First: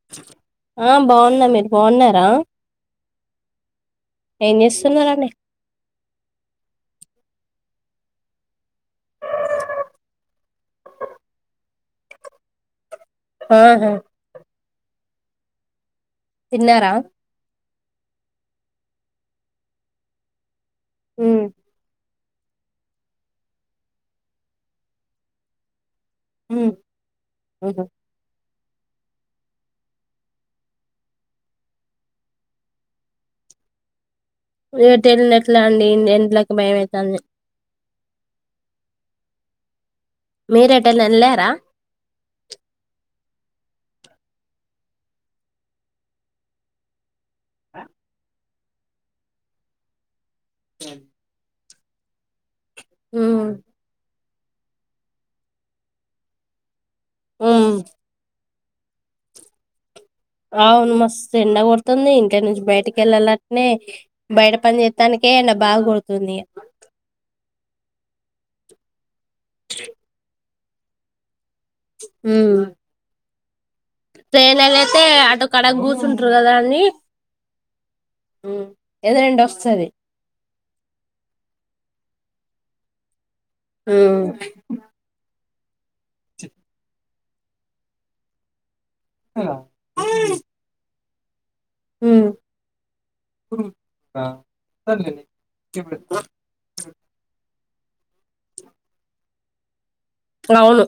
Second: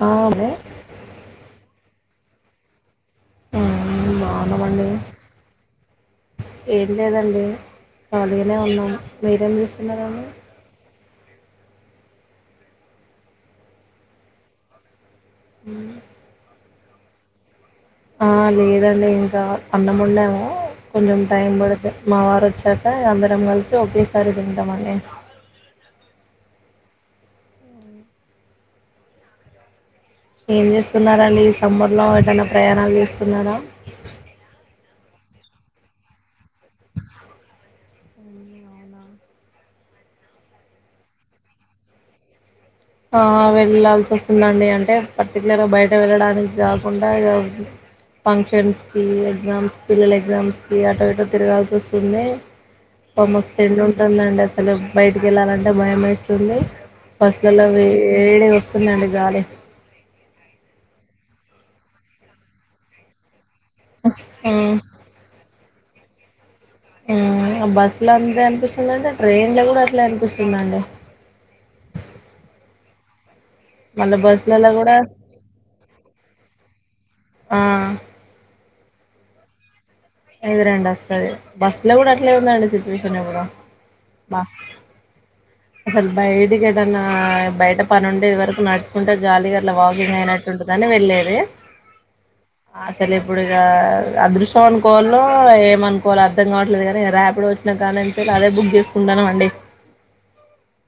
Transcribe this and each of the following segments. ఆ అదే ఆ బాగున్న మీరు బావునర ఆ బాగున్నామండి ఏంచేస్తున్నారండీ ఏం లేదండి కాలినే ఉన్నాను మీరేం చూస్తున్నారండి ఆహా హు తిన్నారా ఆ లేదండి ఇంకా అన్నం వండాము కొంచెం ఉమ్ టైం పడుతదు మా వారు వచ్చాక అందరం కలిసి ఒకేసారి తిందామని ఉమ్ ఊహూ ఏం చేస్తున్నారా అండి ఈ సమ్మర్ లో ఏదైనా ప్రయాణాలు చేస్తున్నారా ఏ తెలిన ఎట్లా అండి ఎట్లోకి భయంమవుతుంది ఉమ్, అవునా మీరేట నేల్లారా ఆ వెళ్లాల్సి వస్తుందండి అంటే పర్టికులర్గా బయట వెళ్ళడానికి కాకుండా ఇ ఫంక్షన్స్ కి ఎగ్జామ్స్ పిల్లల పిల్లలు ఎగ్జామ్స్ కి అటూ ఇటూ తిరగాల్సి వస్తుంది ఉరువే ఇ ఉమ్ మస్తు ఎండ వుంటుంద్దాండి అసలు బయటకి వెళ్ళాలంటే భయం వేస్తుంది ఫస్ట్ ఇల ఉమ్ ఏడి వస్తుందండి గాలి అవును మస్తు ఎండ కొడుతుంది ఇంకా నుంచి బయటికి వెళ్ళాల న బయట హ్మ్. పని చేస్తానికే బాగా కొడుతుంది ఆ ఆ బస్ లో అంత అనిపిస్తుందిండి ఆ ట్రైన్ లో కూడా అట్లా అనిపిస్తుందండి ఉమ్ మళ్ళీ ట్రైన్ల బస్సులలో కూడా అయితే అటు కడగ కూర్చుంటారు కదా అన్ని ఆ ఎద రెండి వస్తుంది అయిది రండి వస్తుంది బస్సు లో కూడా అట్లే ఉందండి సిచ్యువేషన్ ఇప్పుడు ఊ బా అసలు బయటి ఏదైన్నా బయట పనుండేది వరకు నడు కుంటే జాలీగా అట్లా వాకింగ్ అయినట్టుంటుందని వెళ్లేది ఏ అసలు ఇప్పుడుగ అదృశ్యం అనుకోవాలో ఏమనుకోలో అర్ధం కావట్లేదు కానీ రాపిడొ వచ్చి కానీంతే అదే బుక్ చేసుకుంటాను అండి అవును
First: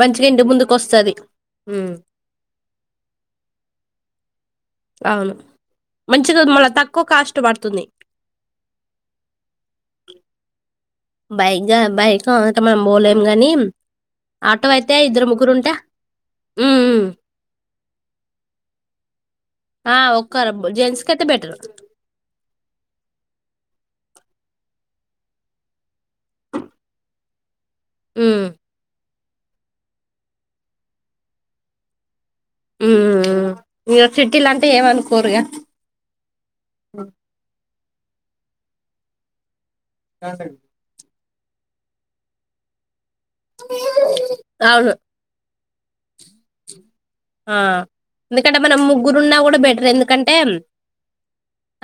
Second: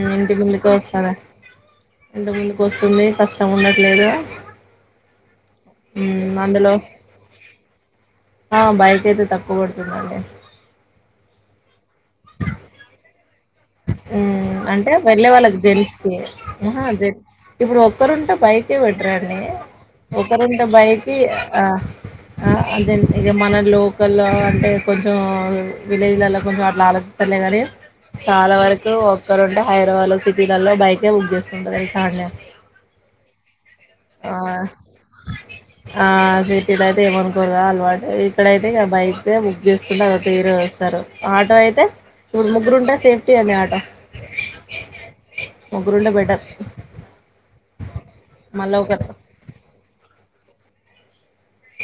మంచిగా ఇంటి ముందుకే ముందుకు వస్తారా వస్తది ఉమ్ ఇంటి ముందుకు వస్తుంది కష్టం ఉండట్లేదు అవును మంచిగా మళ్ళ అందులో తక్కువ కాస్ట్ పడుతుంది ఆ బయట అయితే తక్కువ పడుతుందండి బై మ్ ఆటో అంటే అయితే ఇద్దరు వెళ్ళే ముగ్గురు వాళ్ళకి ఉంటే తెల్స్స్ కి ఉమ్, జ ఇప్పుడు ఒకరుంటే బైకే బెటరండి ఆ ఒక్కరు ఒకరుంటే జెంట్స్ కి బైకి అయితే బెటర్ ఆ ఇక మన లో కొలో అంటే కొంచెం విలేజ్లలో కొంచెం అట్లా ఆల సర్లే కాని చాలా వరకు ఓక్కరుంటే హైదరాబాద్లో సిటీలల్లో బైకే బుక్ చేసుకుంటారు తెలుసా అండి ఇక ఆ సిటీలు అంటే ఏమనుకోరుగా ఆ సటీదయితే ఏమనుకోరుగా అలు ఇక్కడయితే ఇక బైకే చూసుకుంటే అ తీర వస్తారు ఆటో అయితే ఊరు ముగ్గురుంటే సేఫ్ అవును ముగ్గురుంటే బెటర్ ఆ ఎందుకంటే మళ్ళా మనం ఒక ముగ్గురు ఉన్నా కూడా బెటర్ ఎందుకంటే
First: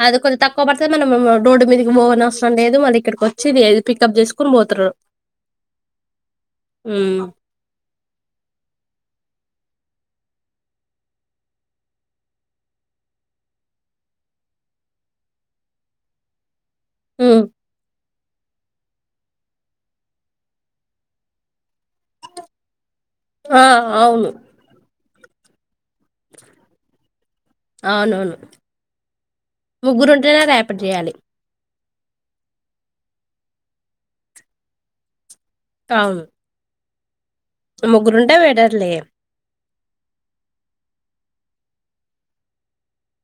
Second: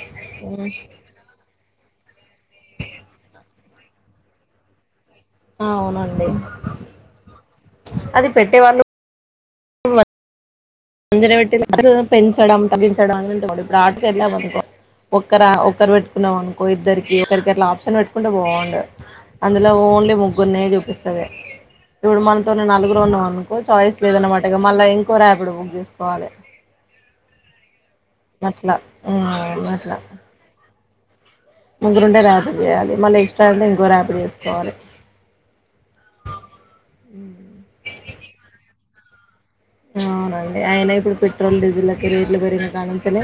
అది కొంచెం తక్కువ బడ్తది మనము రోడ్డు మీదకి బోవనవసరం లేదు మళ్ళీ ఇక్కడికి వచ్చిది ఎది పికప్ చేసుకొని పోతరు అవునండి అది పెట్టే వాళ్ళు [unintelligible] అంజన పెట్టి పెంచడం తగించడం అని ఉంటే ఇప్పుడు ఆటకు వెళ్ళాము అనుకో ఒక్కర ఒక్కరు పెట్టుకున్నాం అనుకో ఇద్దరుకి ఉమ్, ఒకరికి అట్ల ఆప్షన్ పెట్ కుంటే బాగుండు అందులో ఓన్లీ ముగ్గుర్నే చూపిస్తుంది ఇప్పుడు మనతోని నలుగురు రున్నమనుకో ఆ ఛాయిస్ అవును లేదనమాటిగ మళ్ళా ఇ కొ రాపిడో చేసుకోవాలి అవునవును అట్లా అట్లా ముగ్గురుంటేనే రే పట్టియ్యాలి ముగ్గురుంటే రాపిడో చేయాలి మళ్ళీ ఎక్స్ట్రా ఉంటే ఇంకో రాపిడో చేసుకోవాలె ఔను మ్ ముగ్గురుంటే బెటర్లే అవునండి అయిన ఇప్పుడు పెట్రోల్ డీజిల్ లకి రేట్లు పెరిన కాన్నించల్లే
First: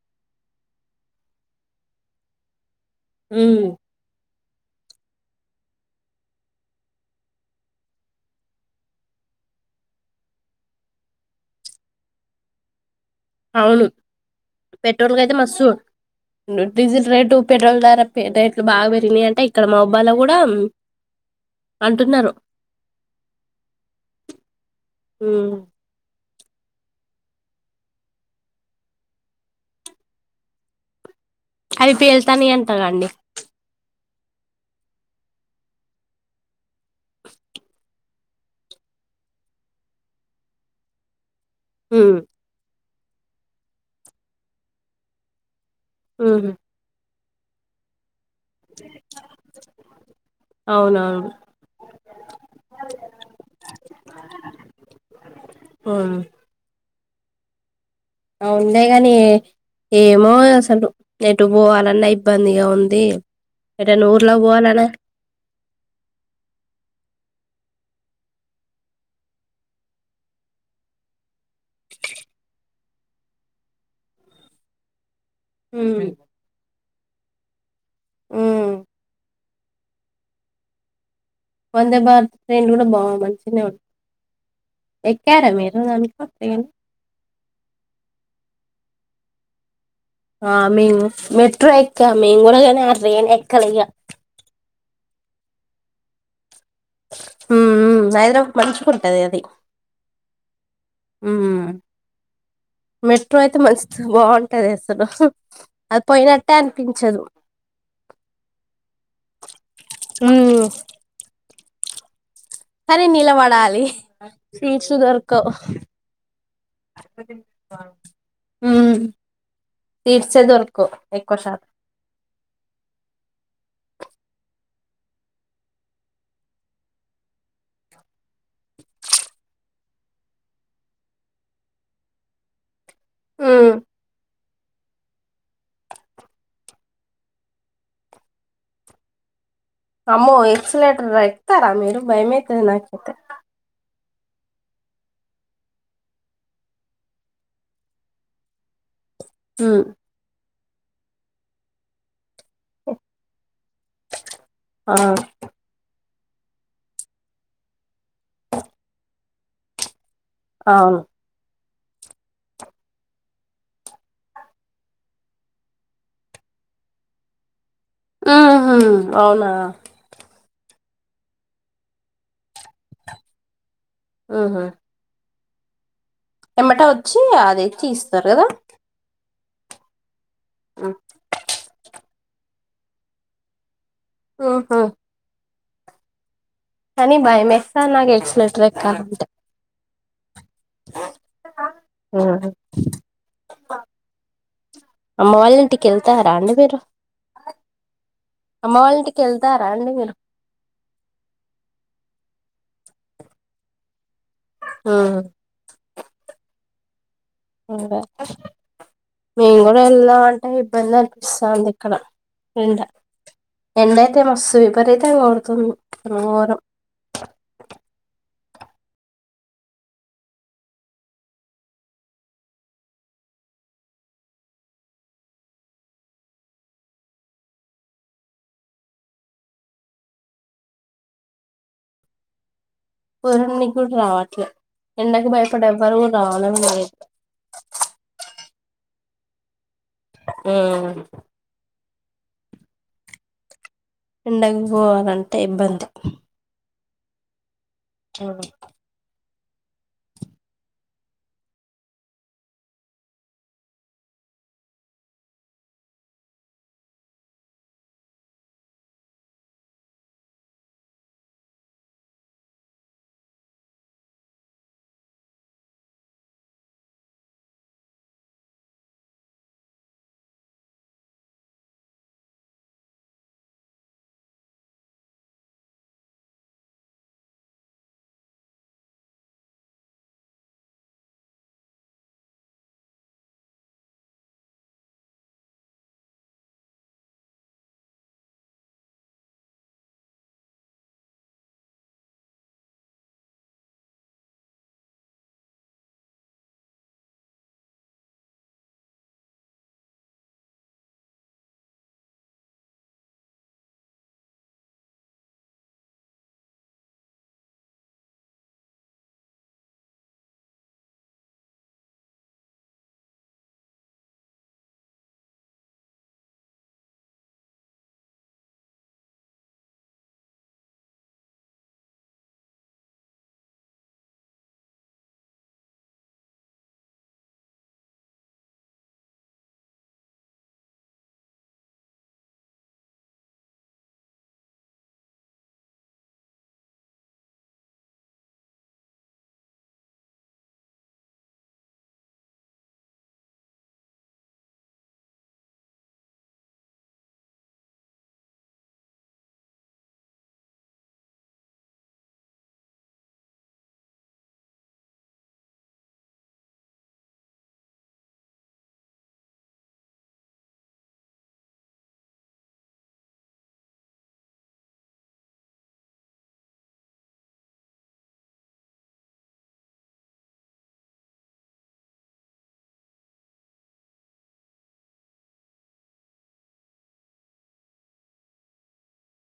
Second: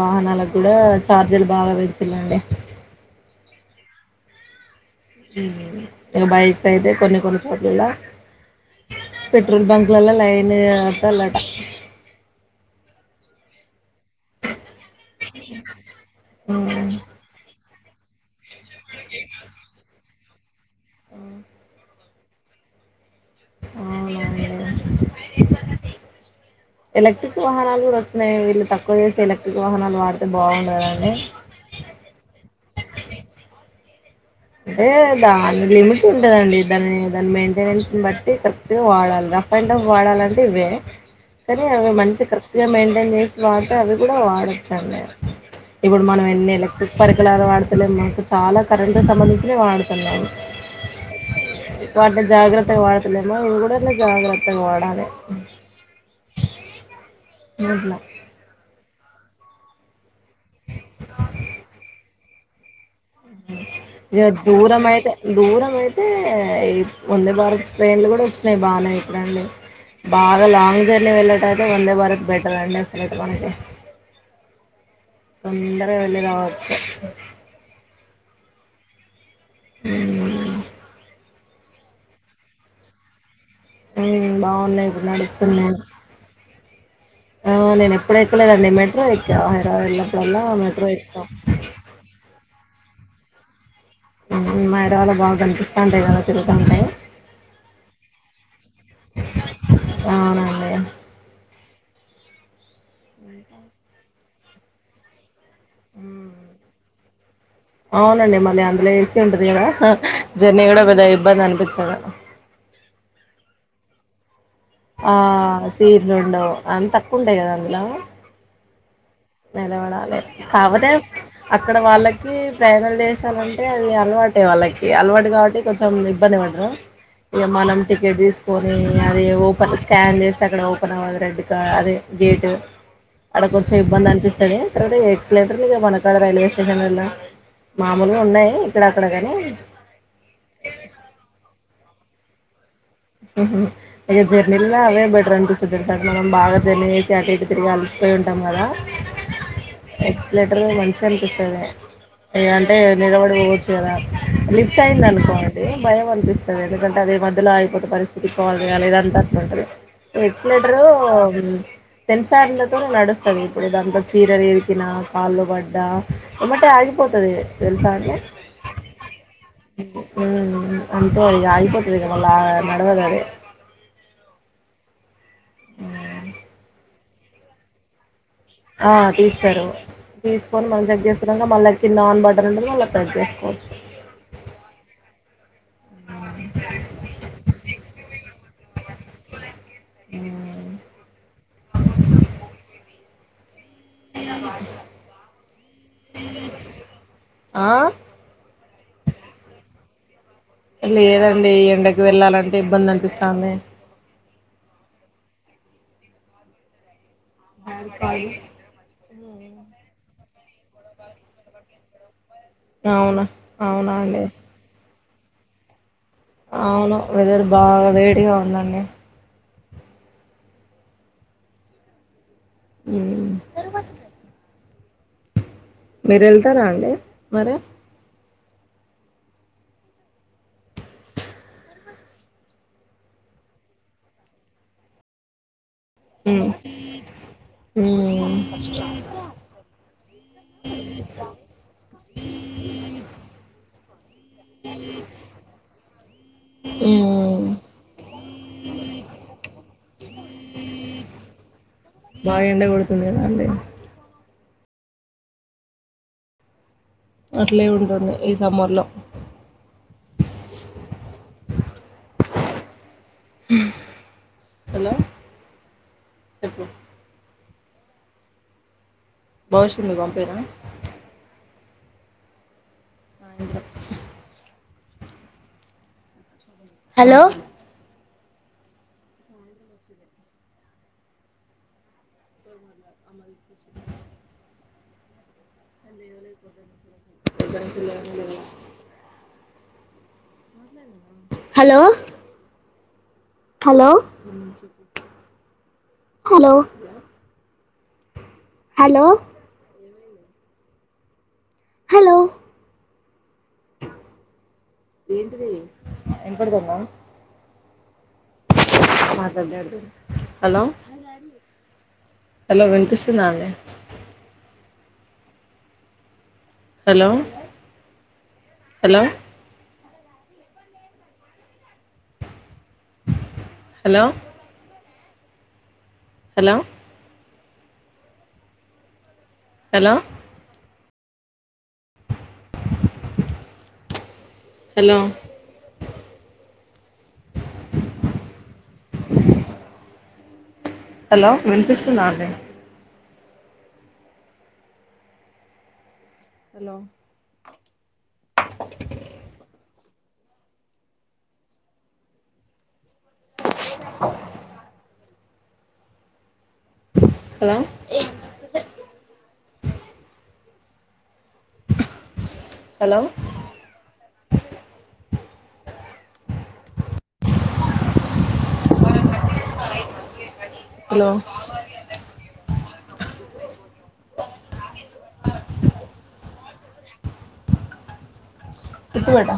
వాహనాలకు కూడా ఛార్జీలు బాగా పెంచిల్లండి మ్ ఇక బైక్ అయితే కొన్ని కొన్ని చోట్లల్ల పెట్రోల్ బంక్లలో లైన్ ఎత్తాలట అవును పెట్రోల్ కయితే మస్తు హ్మ్. డీజిల్ రేటు పెట్రోల్ ధరా [unintelligible] ఇ బా పెరిగింది అంటే ఇక్కడ మా అ వాళ కూడా అంటున్నారు అవునండి అ ఎలక్ట్రిక్ వాహనాలు కూడా వచ్చినాయి వీళ్ళు తక్కువ చేసి ఎలక్ట్రిక్ వాహనాలు వాడితే బాగుండదండి అవి పేల్తాను ఎంత కాండి అంటే దాని లిమిట్ ఉంటందండి దాని దాని మెయింటెనెన్స్ బట్టి కరెక్ట్ గా వాడాలి రఫ్ అండ్ రఫ్ వాడాలంటే ఇవే సరే అవి మంచిగా కరెక్ట్ గా మం చేస్ వాట అది కూడా వాడొచ్చు అండి ఇప్పుడు మనం ఎన్నిళ్ళ కుప్పరికి ఎల వాతులే మా చాలా కరం సంబంధించిన వాడుతున్నాను. అవునవును వాటిని జాగ్రత్తగా వాడుతులేమో ఇవి కూడా జాగ్రత్తగా వాడాలి. ఉమ్. నప్పు ఆ ఉందే గాని ఏ మో అసలు ఏటు పోవాలి పనిగా ఉంది అ ఎట ఇగ ఉర్లా దూరం పోవాలన్న అయితే దూరం అయితే ఈ వందే భారత్ ట్రైన్లు కూడా వస్తున్నాయి బాగానే ఇక్కడండి బాగా లాంగ్ జర్నీ వెళ్ళట్ట అయితే వందే భారత్ బెటర్ అండి అసలుయితే మనకి తొందర ఉమ్, వళ రావచ్చు స [inaudible] అ అ వందే భారత్ ట్రైన్ కూడా బాగుమంట బాగున్నాయి ఇప్పుడు నడుస్తున్నాను మీరు దాంట్లో ట్రైన్ ఆ నేను ఎప్పుడ ఎకులేదండి మ రైక్కడ వళ్ళ ఆ మంగ మెట్రో ఏక మేం రేన్ ఎక్కల మ ఇడళ్ళ బాగా కనిపిస్తాంటే ఇద తిరుకంటే హ అ మంచుకుంటది అది అవునండి మెట్రో అయితే మంచిది బాగుంటది అసలు అది పోయినట్టే అనిపించదు అవునండి మళ్ళీ అందులో వేసి ఉంటది కదా ఉమ్ జర్నీ కూడా పెద ఇబ్బంది అనిపించింది చ సరే నిలబడాలి సీట్స్ ఆ దొరకవు సీట్ రెండు అంత తక్కువ ఉంటాయి కదా అందుట్లో ఉ నిలబడాలి కాకపోతే ఎక్కువ శాతం అక్కడ వాళ్ళకి ప్రేరణలు చేసామంటే అది అలవాటే వాళ్ళకి అలవాటు కాబట్టి కొంచెం ఇబ్బంది పడారు ఇక మనం టికెట్ తీసుకొని అది ఓపెన్ స్కాన్ చేస్తే అక్కడ ఓపెన్ అవ్వదు రెడ్ క అదే గేట్ అడ కొంచం ఉమ్ ఇబ్బంది అని తర్వాత ఎక్సలెటర్ ఇక వనకాడ రైల్వే స్టేషన్ లాల్ల మామూలు ఉన్నాయి ఇక్కడ అక్కడ కాని భయమయితది నాకు ఆహా ఇక జర్నీల్లో అవే బెటర్ అనిపిస్తుంది సార్ట మనం బాగా జర్నీ వేసి అటు ఇటు తిరిగి అలిసిపోయి ఉంటాం కదా ఉమ్ ఎక్సలేటర్ మంచి కనిపిస్తది అంటే నిలబడిపోవచ్చు కదా లిఫ్ట్ ఆ అయింది అనుకోండి భయం అని అనిపిస్తది ఎందుకంటె అదే మధ్య లో ఆగి ఇటి పరిస్ తి పోవాలి కాలా ఇదంత అట్లా ఉంటది ఎక్స్లెటర్ అవును తెలుసా అండీ నడుస్తది ఇప్పుడు దాంట్లో చీరలు ఎరికినా కాళ్ళు పడ్డా ఎమటే ఆగిపోతుది అది తెలుసా అంటే ఉహు అవునా అంతె ఇగా అయిపోతుంది కదా లాగ మవే ఆహా అ ఎమట వచ్చి అదిచ్చి ఇస్తారు ఆ తీస్తారమ్మా తీసుకొని మళ్లీ చెక్ చేసుకురమ్మా మళ్ళ కింద ఆన్ బటన్ అ అలా పెట్ చేసుకోవచ్చు ఆహా అ నెట్్రక్ంట ఆ ఆ అ అమ్మ వాళ్ళ ఇంటికి వెళ్తారా అండి మీరు ఆ అమ్మ వాళ్ళ ఇంటికి వెళ్తారా అండి మీరు లేదండి ఎండకి వెళ్ళాలంటే ఇబ్బంది అనిపిస్తాంది ఉమ్ అవునా బాడుకాలు మేము కూడా ఎళదాం అంటే ఇబ్బంది అనిపిస్తాంది ఇక్కడ ఎండా అవునా అవునా ఎండైయితే అండి మస్తూ విపరీతగా ఎండే కొడుతుంది ఘోరం అవును వెదర్ బాగా వేడిగా ఉన్నా ఇంగా హ్మ్ మీరు వెళ్తారా అండి మరి పర్ కూడా రావట్లే ఎండకి భయప ఇప్పుడు ఎవ్వరు గూడా మ్మ్ రావడం లేదు మ్మ్ ఆ హ ఎండగపోవాలంటే ఇబ్బంది హ్మ్ మ బాగా ఎండా కొడుతుంది కదా అండి అట్లే ఉంటుంది ఈ సమ్మ్ ర్ లో హలో చెప్పు భవిష్యంది పంపనా అ hello [unintelligible] hello hello hello hello hello ఏంటిది ఐనపడతాందా హలో హలో వినిపిస్తుందా అండి hello hello hello hello hello hello hello వినిపిస్తుందా అండి హలో [inaudible] హలో హలో హలో తిప్పు అట